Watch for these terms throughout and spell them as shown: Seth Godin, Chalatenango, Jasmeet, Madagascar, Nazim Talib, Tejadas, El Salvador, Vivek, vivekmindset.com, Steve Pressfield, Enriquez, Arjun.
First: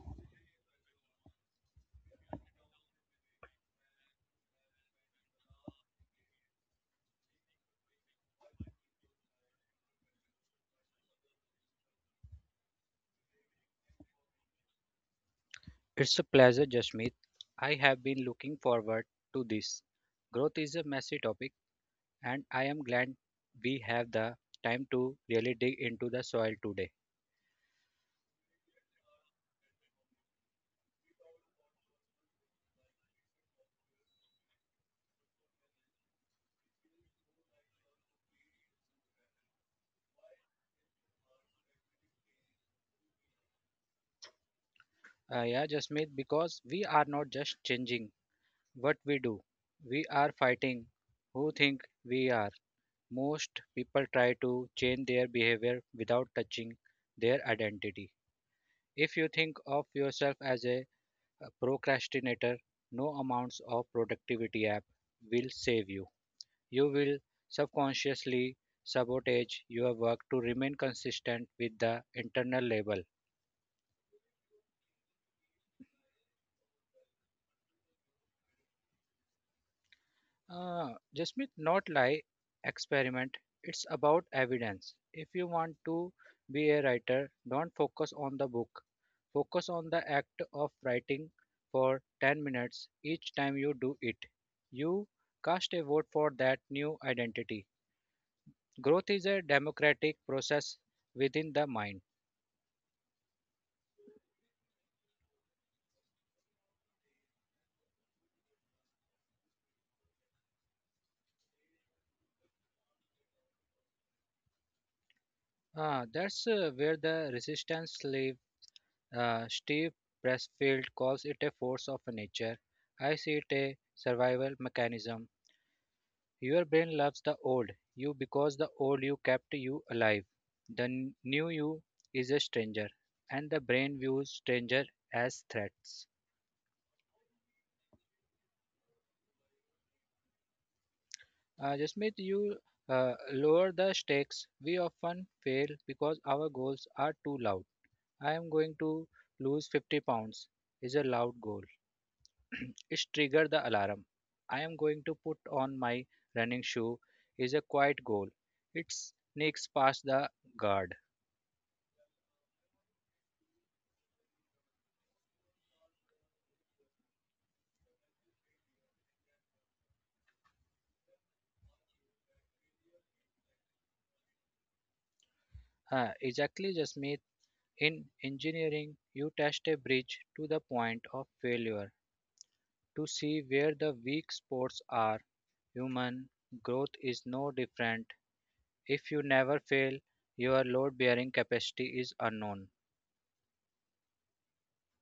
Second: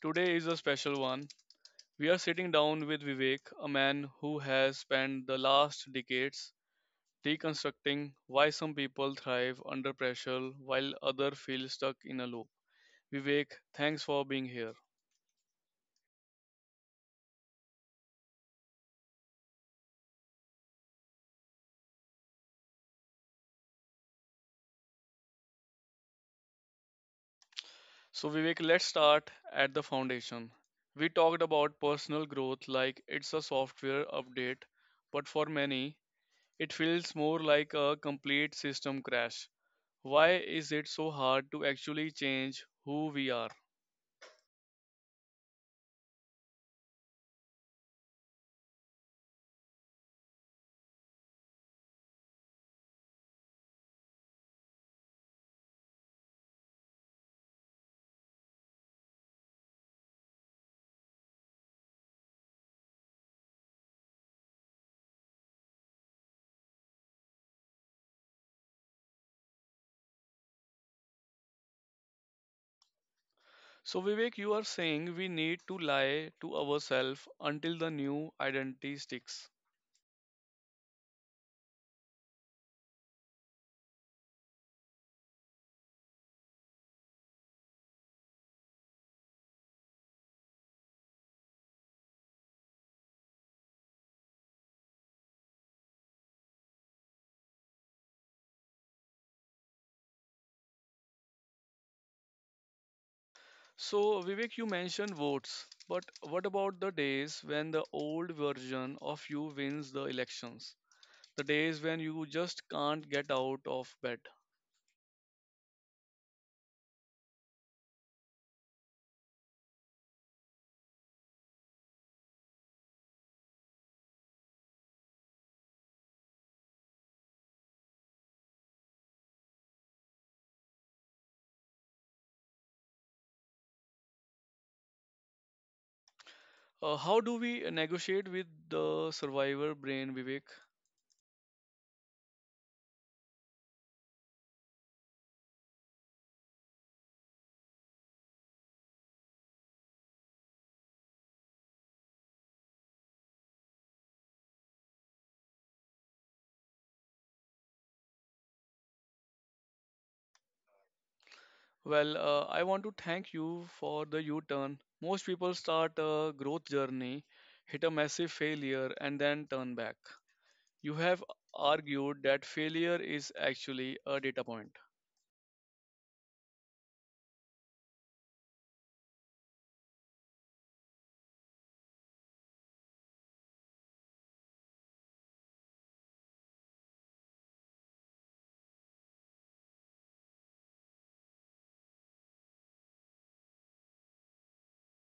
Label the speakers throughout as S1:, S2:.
S1: Today is a special one. We are sitting down with Vivek, a man who has spent the last decades deconstructing why some people thrive under pressure while others feel stuck in a loop. Vivek, thanks for being here.
S2: It's a pleasure, Jasmeet. I have been looking forward to this. Growth is a messy topic, and I am glad we have the time to really dig into the soil today.
S1: So, Vivek, let's start at the foundation. We talked about personal growth like it's a software update, but for many, it feels more like a complete system crash. Why is it so hard to actually change who we are?
S2: Yeah, Jasmeet, because we are not just changing what we do, we are fighting who think we are. Most people try to change their behavior without touching their identity. If you think of yourself as a procrastinator, no amounts of productivity app will save you. You will subconsciously sabotage your work to remain consistent with the internal label.
S1: So, Vivek, you are saying we need to lie to ourselves until the new identity sticks.
S2: Uh, Jasmeet, not lie, experiment. It's about evidence. If you want to be a writer, don't focus on the book. Focus on the act of writing for 10 minutes each time you do it. You cast a vote for that new identity. Growth is a democratic process within the mind.
S1: So, Vivek, you mentioned votes, but what about the days when the old version of you wins the elections? The days when you just can't get out of bed?
S2: That's where the resistance live. Steve Pressfield calls it a force of nature. I see it a survival mechanism. Your brain loves the old you because the old you kept you alive. The new you is a stranger, and the brain views stranger as threats.
S1: How do we negotiate with the survivor brain, Vivek?
S2: Jasmeet, you lower the stakes. We often fail because our goals are too loud. I am going to lose 50 pounds is a loud goal. It triggers the alarm. I am going to put on my running shoe is a quiet goal. It sneaks past the guard.
S1: Well, I want to thank you for the U turn. Most people start a growth journey, hit a massive failure, and then turn back. You have argued that failure is actually a data point.
S2: Ah, exactly, Jasmeet. In engineering, you test a bridge to the point of failure to see where the weak spots are. Human growth is no different. If you never fail, your load bearing capacity is unknown.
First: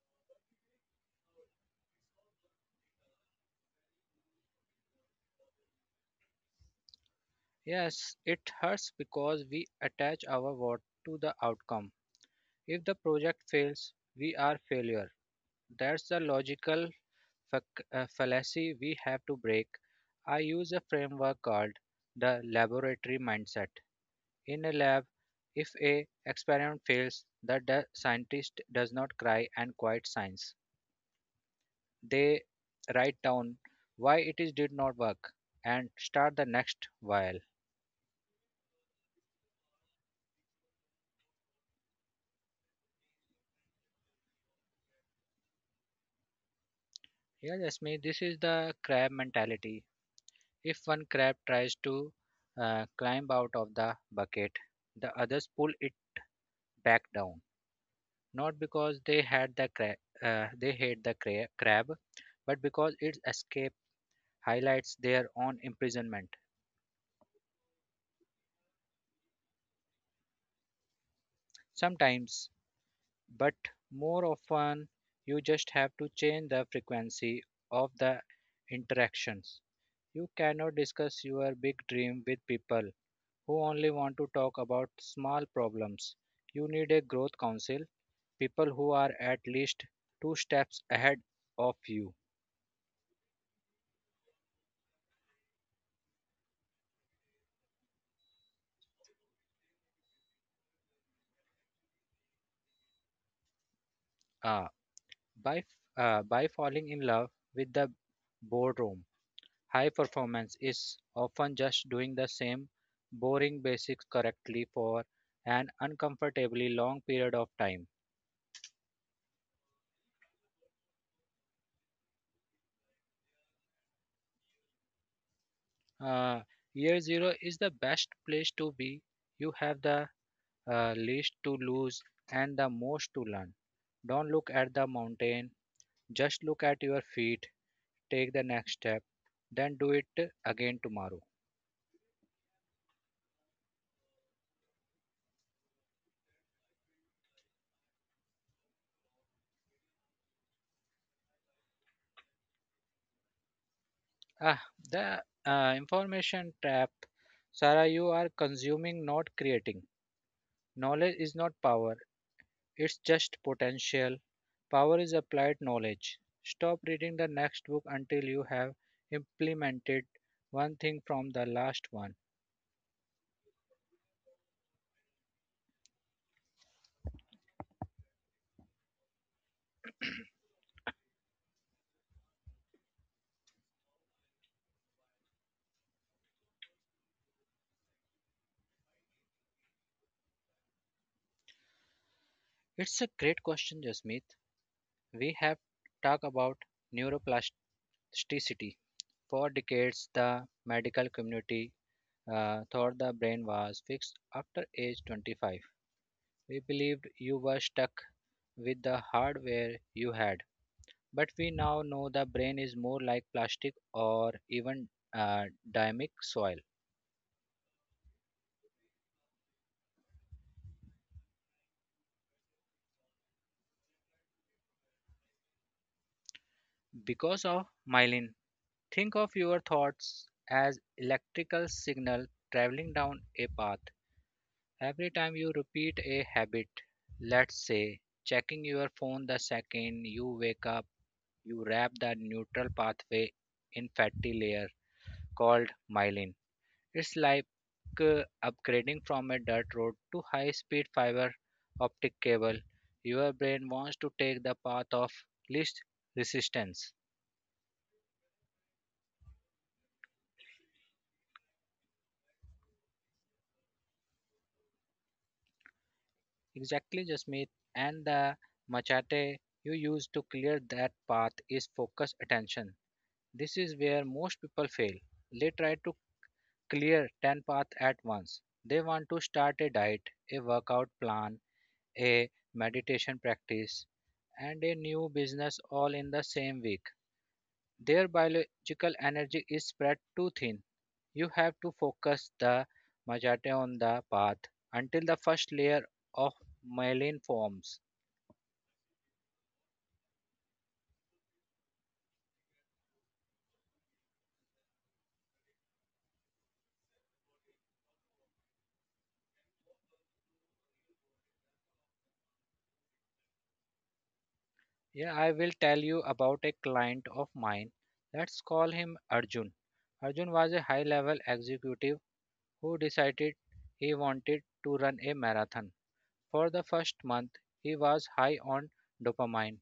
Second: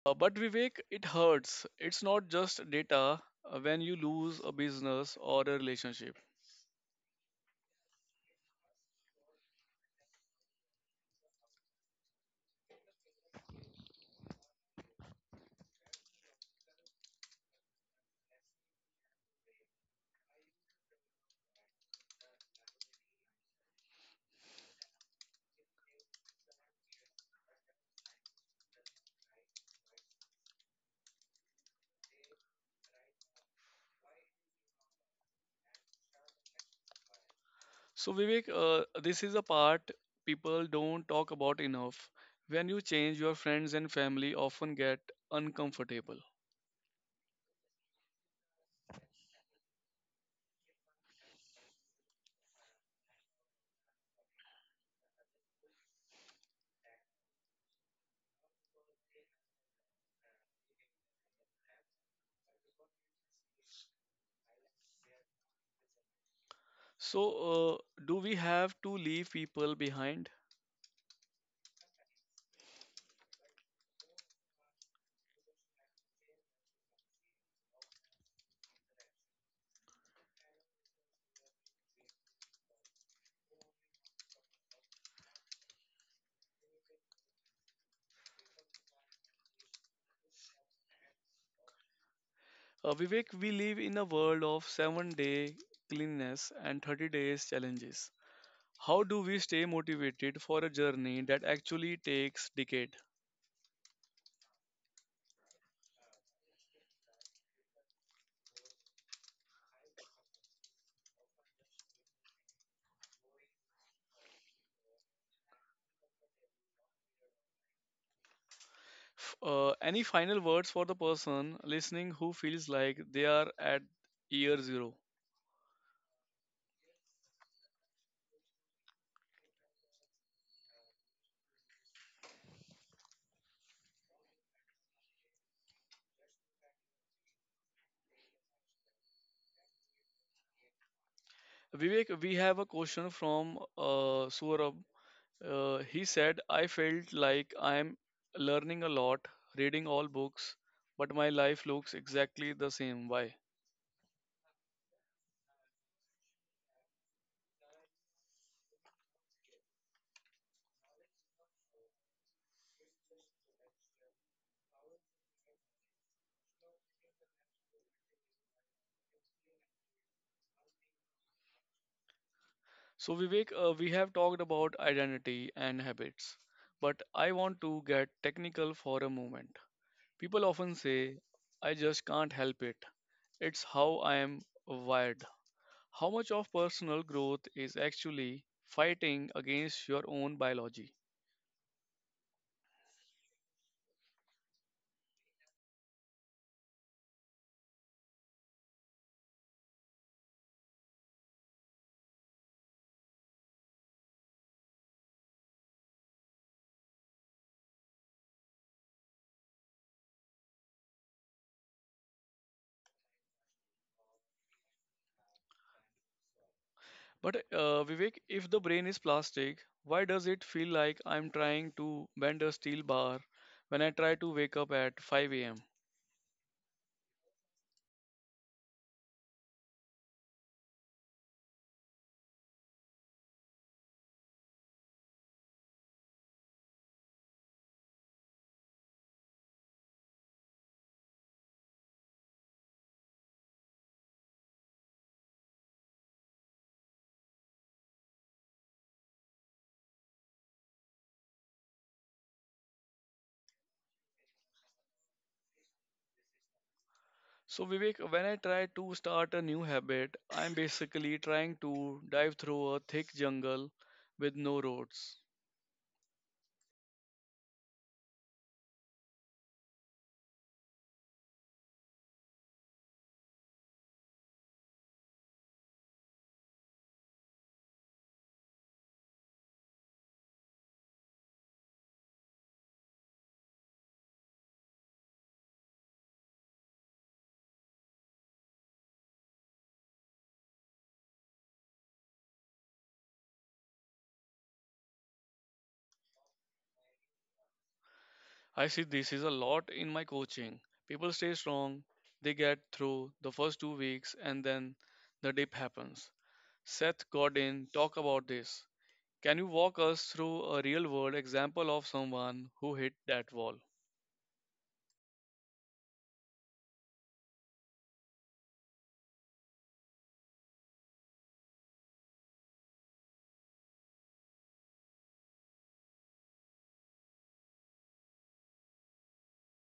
S1: But Vivek, it hurts. It's not just data when you lose a business or a relationship.
S2: Yes, it hurts because we attach our worth to the outcome. If the project fails, we are failure. That's the logical fallacy we have to break. I use a framework called the laboratory mindset. In a lab, if a experiment fails, the scientist does not cry and quit science. They write down why it is did not work and start the next while.
S1: So, Vivek, this is a part people don't talk about enough. When you change, your friends and family often get uncomfortable.
S2: Yeah, Jasmine, this is the crab mentality. If one crab tries to climb out of the bucket, the others pull it back down, not because they had they hate the crab, but because its escape highlights their own imprisonment.
S1: So, do we have to leave people behind?
S2: Sometimes, but more often, you just have to change the frequency of the interactions. You cannot discuss your big dream with people who only want to talk about small problems. You need a growth council people who are at least two steps ahead of you.
S1: Vivek, we live in a world of 7-day cleanliness and 30 days challenges. How do we stay motivated for a journey that actually takes decade?
S2: Uh, by uh, by falling in love with the boardroom, high performance is often just doing the same boring basics correctly for an uncomfortably long period of time.
S1: Any final words for the person listening who feels like they are at year zero?
S2: uh, Year zero is the best place to be. You have the least to lose and the most to learn. Don't look at the mountain, just look at your feet. Take the next step, then do it again tomorrow.
S1: Vivek, we have a question from Saurabh. He said, I felt like I'm learning a lot, reading all books, but my life looks exactly the same. Why?
S2: Ah, the information trap. Sarah, you are consuming, not creating. Knowledge is not power, it's just potential. Power is applied knowledge. Stop reading the next book until you have implemented one thing from the last one.
S1: So, Vivek, we have talked about identity and habits, but I want to get technical for a moment. People often say, I just can't help it. It's how I am wired. How much of personal growth is actually fighting against your own biology?
S2: It's a great question, Jasmeet. We have talked about neuroplasticity. For decades, the medical community thought the brain was fixed after age 25. We believed you were stuck with the hardware you had. But we now know the brain is more like plastic or even uh, dynamic soil.
S1: But Vivek, if the brain is plastic, why does it feel like I'm trying to bend a steel bar when I try to wake up at 5 a.m.?
S2: Because of myelin, think of your thoughts as electrical signal traveling down a path. Every time you repeat a habit, let's say checking your phone the second you wake up, you wrap the neutral pathway in fatty layer, called myelin. It's like uh, upgrading from a dirt road to high speed fiber optic cable. Your brain wants to take the path of least resistance.
S1: So, Vivek, when I try to start a new habit, I'm basically trying to dive through a thick jungle with no roads.
S2: Exactly, Jasmeet. And the machete you use to clear that path is focused attention. This is where most people fail. They try to clear 10 paths at once. They want to start a diet, a workout plan, a meditation practice, and a new business all in the same week. Their biological energy is spread too thin. You have to focus the majate on the path until the first layer of myelin forms.
S1: I see this is a lot in my coaching. People stay strong, they get through the first 2 weeks, and then the dip happens. Seth Godin talk about this. Can you walk us through a real world example of someone who hit that wall?
S2: Yeah, I will tell you about a client of mine. Let's call him Arjun. Arjun was a high level executive who decided he wanted to run a marathon. For the first month, he was high on dopamine,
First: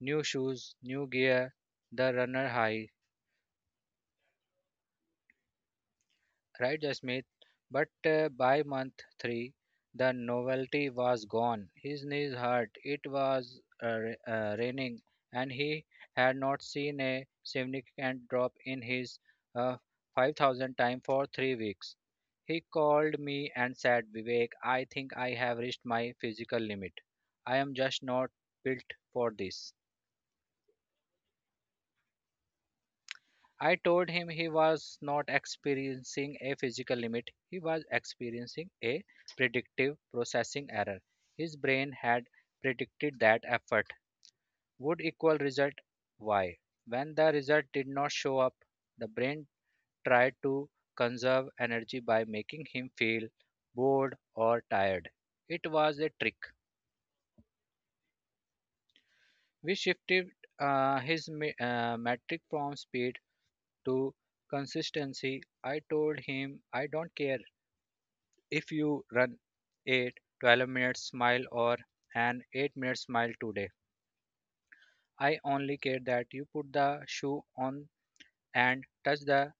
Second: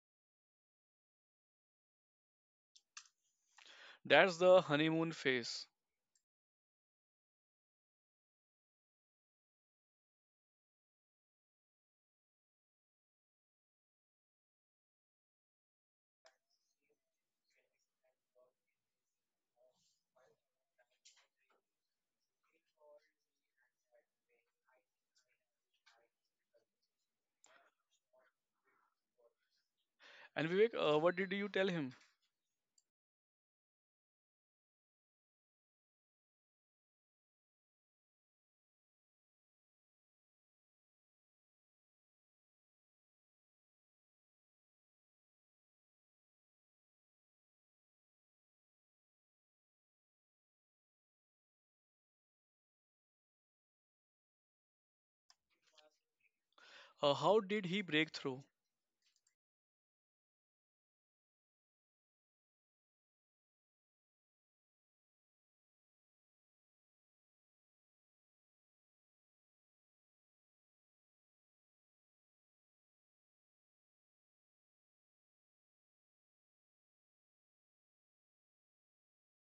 S2: new shoes, new gear, the runner high,
S1: That's the honeymoon phase.
S2: right, Jasmeet? But by month three, the novelty was gone. His knees hurt, it was raining, and he had not seen a significant drop in his uh, 5,000 time for 3 weeks. He called me and said, Vivek, I think I have reached my physical limit. I am just not built for this.
S1: And Vivek, what did you tell him?
S2: I told him he was not experiencing a physical limit, he was experiencing a predictive processing error. His brain had predicted that effort would equal result Y. When the result did not show up, the brain tried to conserve energy by making him feel bored or tired. It was a trick.
S1: How did he break through?
S2: We shifted his metric from speed to consistency. I told him I don't care if you run a 12-minute mile or an 8-minute mile today, I only care that you put the shoe on and touch the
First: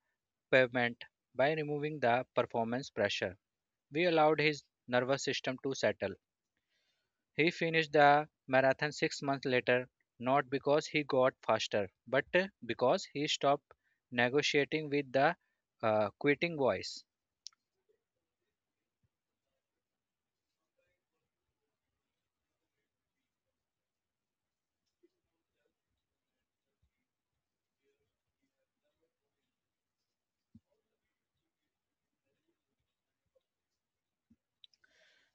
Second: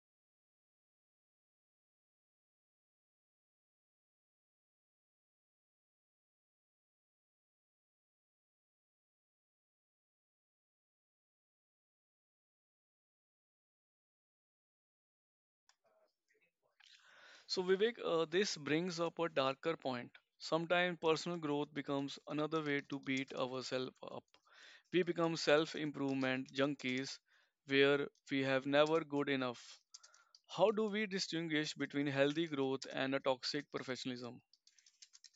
S2: pavement. By removing the performance pressure, we allowed his nervous system to settle. He finished the marathon 6 months later, not because he got faster, but because he stopped negotiating with the quitting voice.
S1: So, Vivek, this brings up a darker point. Sometimes personal growth becomes another way to beat ourselves up. We become self improvement junkies where we have never good enough. How do we distinguish between healthy growth and a toxic professionalism?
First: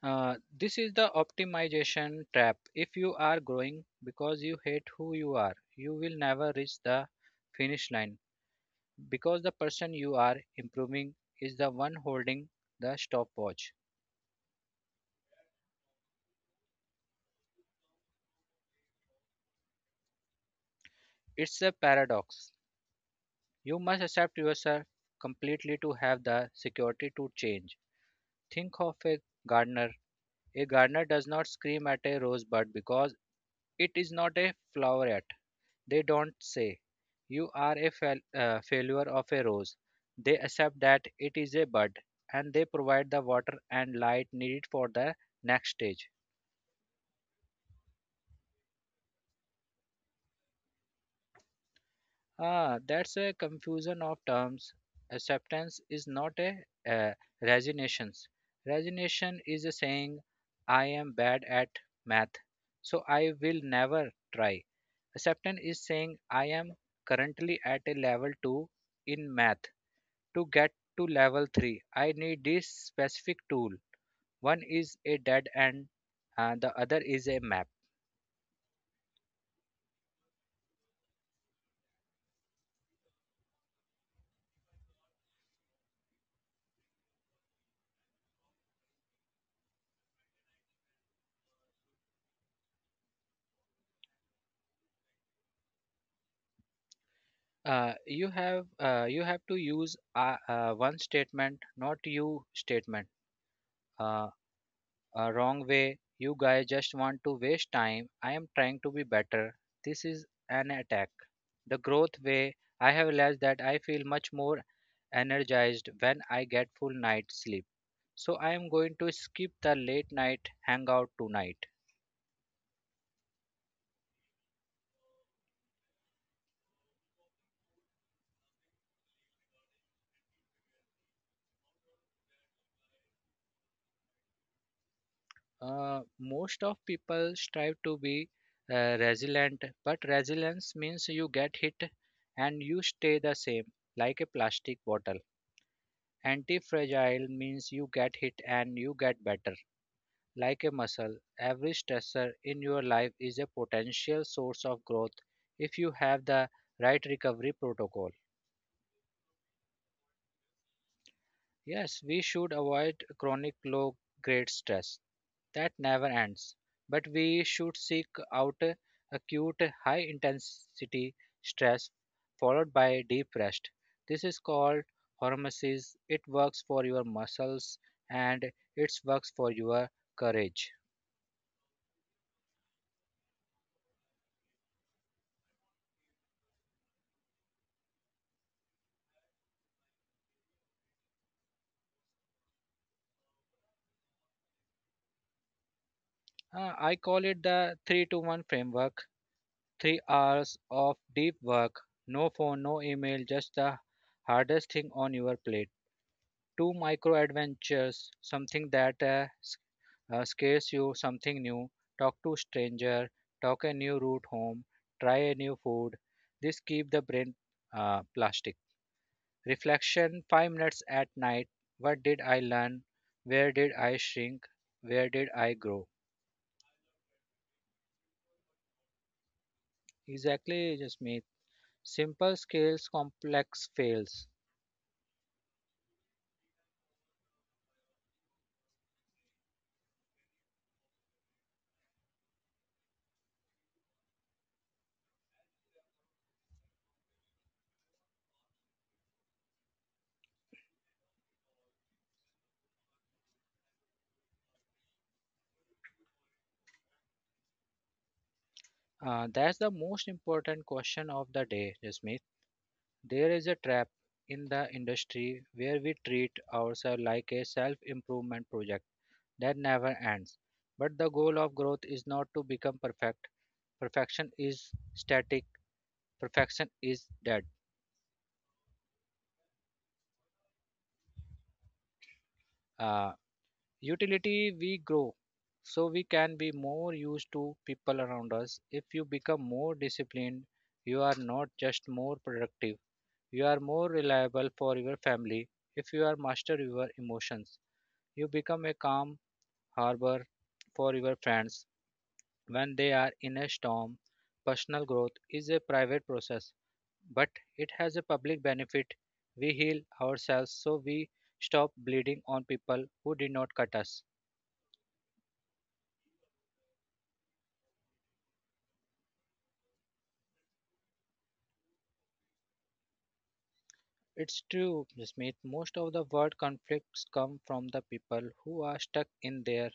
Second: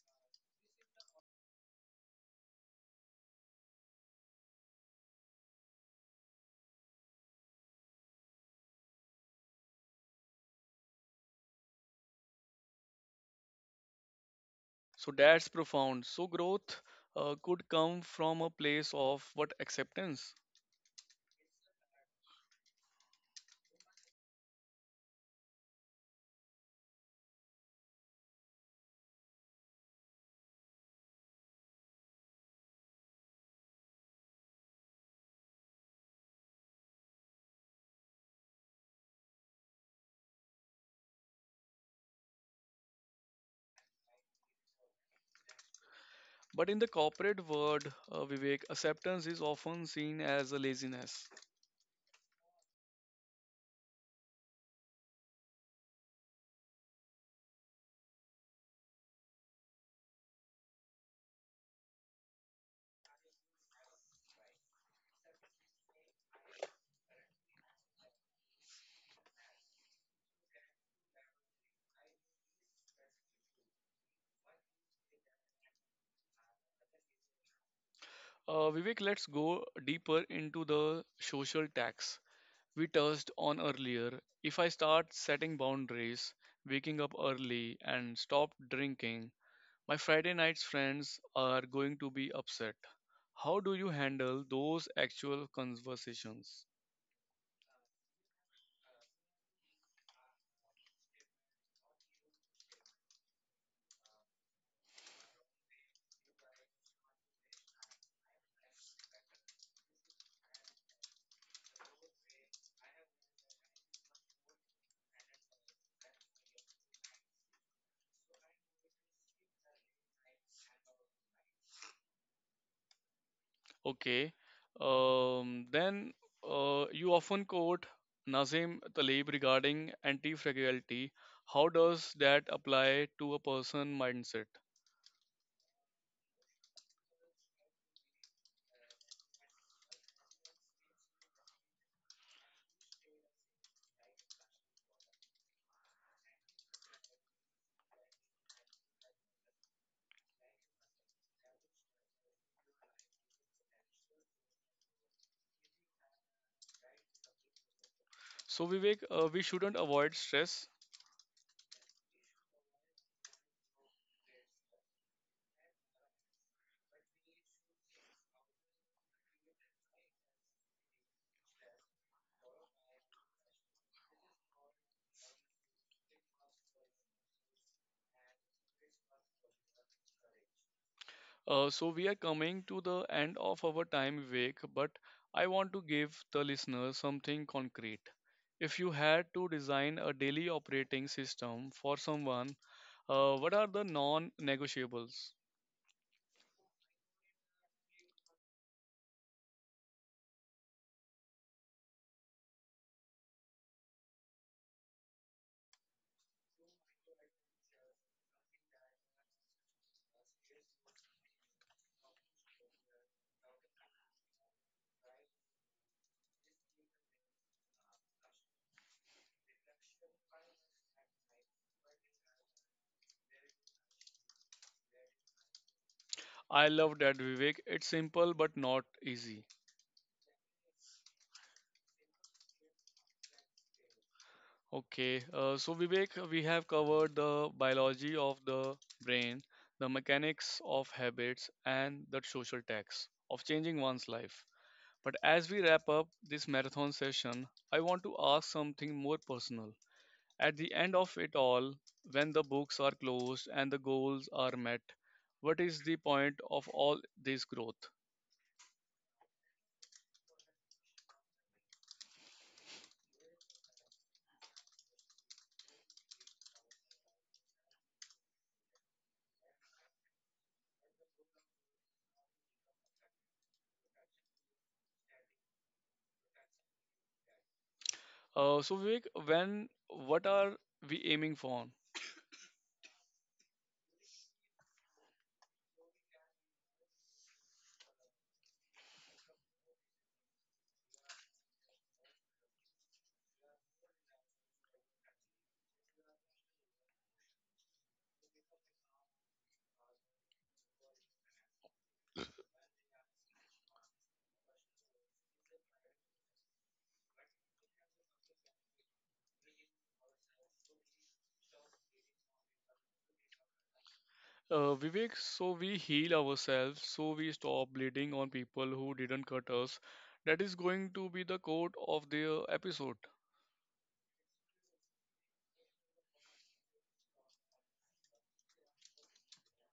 S2: This is the optimization trap. If you are growing because you hate who you are, you will never reach the finish line because the person you are improving is the one holding the stopwatch.
S1: So that's profound. So growth could come from a place of what acceptance.
S2: It's a paradox. You must accept yourself completely to have the security to change. Think of a gardener. A gardener does not scream at a rosebud because it is not a flower yet. They don't say, you are a failure of a rose. They accept that it is a bud and they provide the water and light needed for the next stage.
S1: But in the corporate world, Vivek, acceptance is often seen as a laziness.
S2: Ah, that's a confusion of terms. Acceptance is not a uh, resignation. Resignation is a saying, I am bad at math, so I will never try. Acceptance is saying, I am currently at a level 2 in math. To get to level 3, I need this specific tool. One is a dead end and the other is a map.
S1: Vivek, let's go deeper into the social tax we touched on earlier. If I start setting boundaries, waking up early, and stop drinking, my Friday night's friends are going to be upset. How do you handle those actual conversations?
S2: You have you have to use one statement, not you statement. Uh, a wrong way. You guys just want to waste time. I am trying to be better. This is an attack. The growth way. I have realized that I feel much more energized when I get full night sleep. So I am going to skip the late night hangout tonight.
S1: Okay. Then you often quote Nazim Talib regarding anti-fragility. How does that apply to a person mindset?
S2: Most of people strive to be resilient, but resilience means you get hit and you stay the same, like a plastic bottle. Anti-fragile means you get hit and you get better, like a muscle. Every stressor in your life is a potential source of growth if you have the right recovery protocol.
S1: So Vivek, we shouldn't avoid stress.
S2: Yes, we should avoid chronic low grade stress that never ends, but we should seek out acute high intensity stress followed by deep rest. This is called hormesis. It works for your muscles and it works for your courage.
S1: So we are coming to the end of our time, Vivek, but I want to give the listeners something concrete. If you had to design a daily operating system for someone, what are the non-negotiables?
S2: I call it the 3 to 1 framework. 3 hours of deep work, no phone, no email, just the hardest thing on your plate. Two micro adventures, something that scares you, something new, talk to stranger, talk a new route home, try a new food. This keep the brain plastic. Reflection 5 minutes at night. What did I learn? Where did I shrink? Where did I grow?
S1: I love that, Vivek. It's simple but not easy.
S2: Exactly, Jasmeet. Simple scales, complex fails.
S1: Okay, so Vivek, we have covered the biology of the brain, the mechanics of habits, and the social tax of changing one's life. But as we wrap up this marathon session, I want to ask something more personal. At the end of it all, when the books are closed and the goals are met, what is the point of all this growth?
S2: That's the most important question of the day, Jasmeet. There is a trap in the industry where we treat ourselves like a self improvement project that never ends. But the goal of growth is not to become perfect. Perfection is static, perfection is dead.
S1: So, Vivek, when what are we aiming for?
S2: Uh, Utility, we grow so we can be more used to people around us. If you become more disciplined, you are not just more productive, you are more reliable for your family. If you are master your emotions, you become a calm harbor for your friends when they are in a storm. Personal growth is a private process, but it has a public benefit. We heal ourselves so we stop bleeding on people who did not cut us.
S1: Vivek, so we heal ourselves, so we stop bleeding on people who didn't cut us. That is going to be the quote of the episode.
S2: It's true, Smith. Most of the world conflicts come from the people who are stuck in their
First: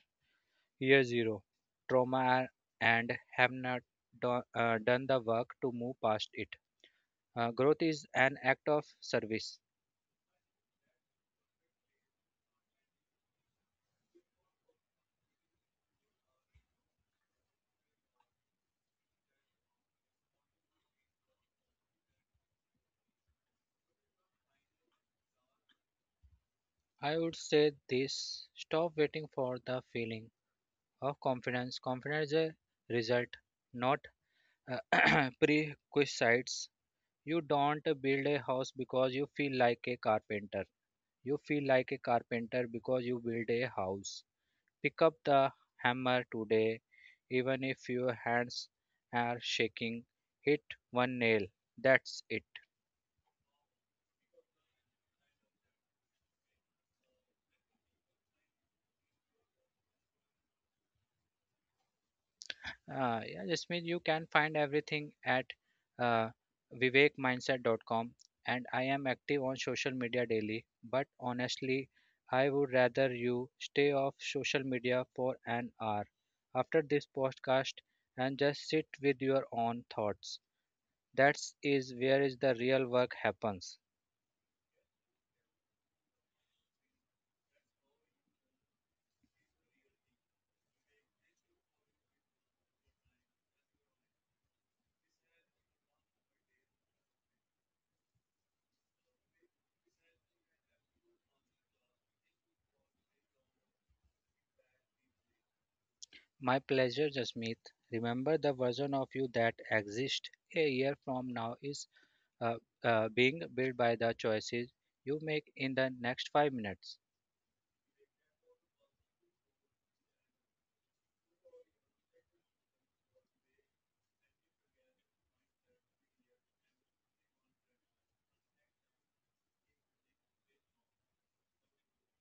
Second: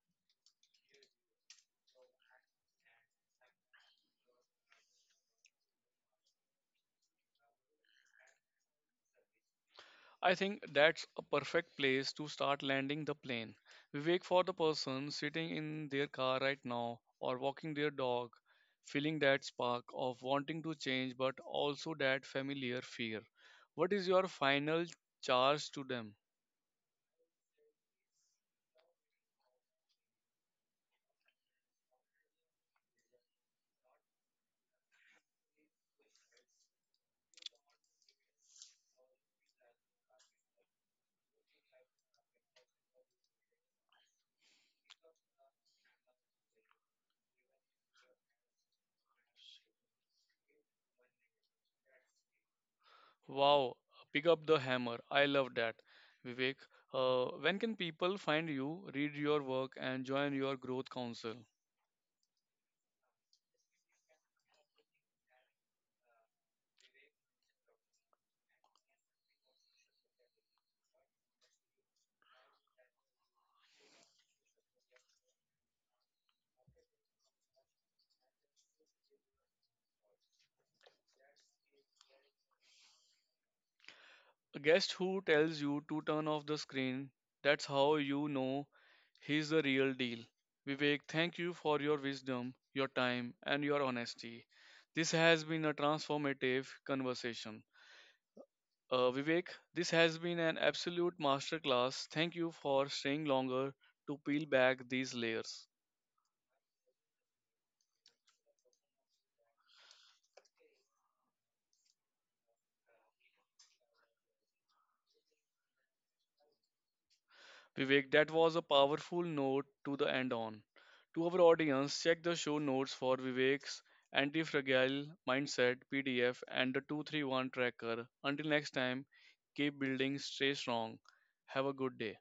S2: year zero trauma and have not done the work to move past it. Growth is an act of service.
S1: I think that's a perfect place to start landing the plane. Vivek, for the person sitting in their car right now or walking their dog, feeling that spark of wanting to change but also that familiar fear. What is your final charge to them?
S2: I would say this, stop waiting for the feeling of confidence. Confidence is a result, not prerequisites. You don't build a house because you feel like a carpenter. You feel like a carpenter because you build a house. Pick up the hammer today, even if your hands are shaking. Hit one nail. That's it.
S1: Wow, pick up the hammer. I love that. Vivek, when can people find you, read your work, and join your growth council?
S2: Yeah, Jasmeet, you can find everything at uh, vivekmindset.com, and I am active on social media daily. But honestly, I would rather you stay off social media for an hour after this podcast and just sit with your own thoughts. That's is where is the real work happens.
S1: A guest who tells you to turn off the screen, that's how you know he's the real deal. Vivek, thank you for your wisdom, your time, and your honesty. This has been a transformative conversation. Vivek, this has been an absolute masterclass. Thank you for staying longer to peel back these layers.
S2: My pleasure, Jasmeet. Remember the version of you that exists a year from now is uh, being built by the choices you make in the next 5 minutes.
S1: Vivek, that was a powerful note to the end on. To our audience, check the show notes for Vivek's Anti Fragile Mindset PDF and the 231 tracker. Until next time, keep building, stay strong. Have a good day.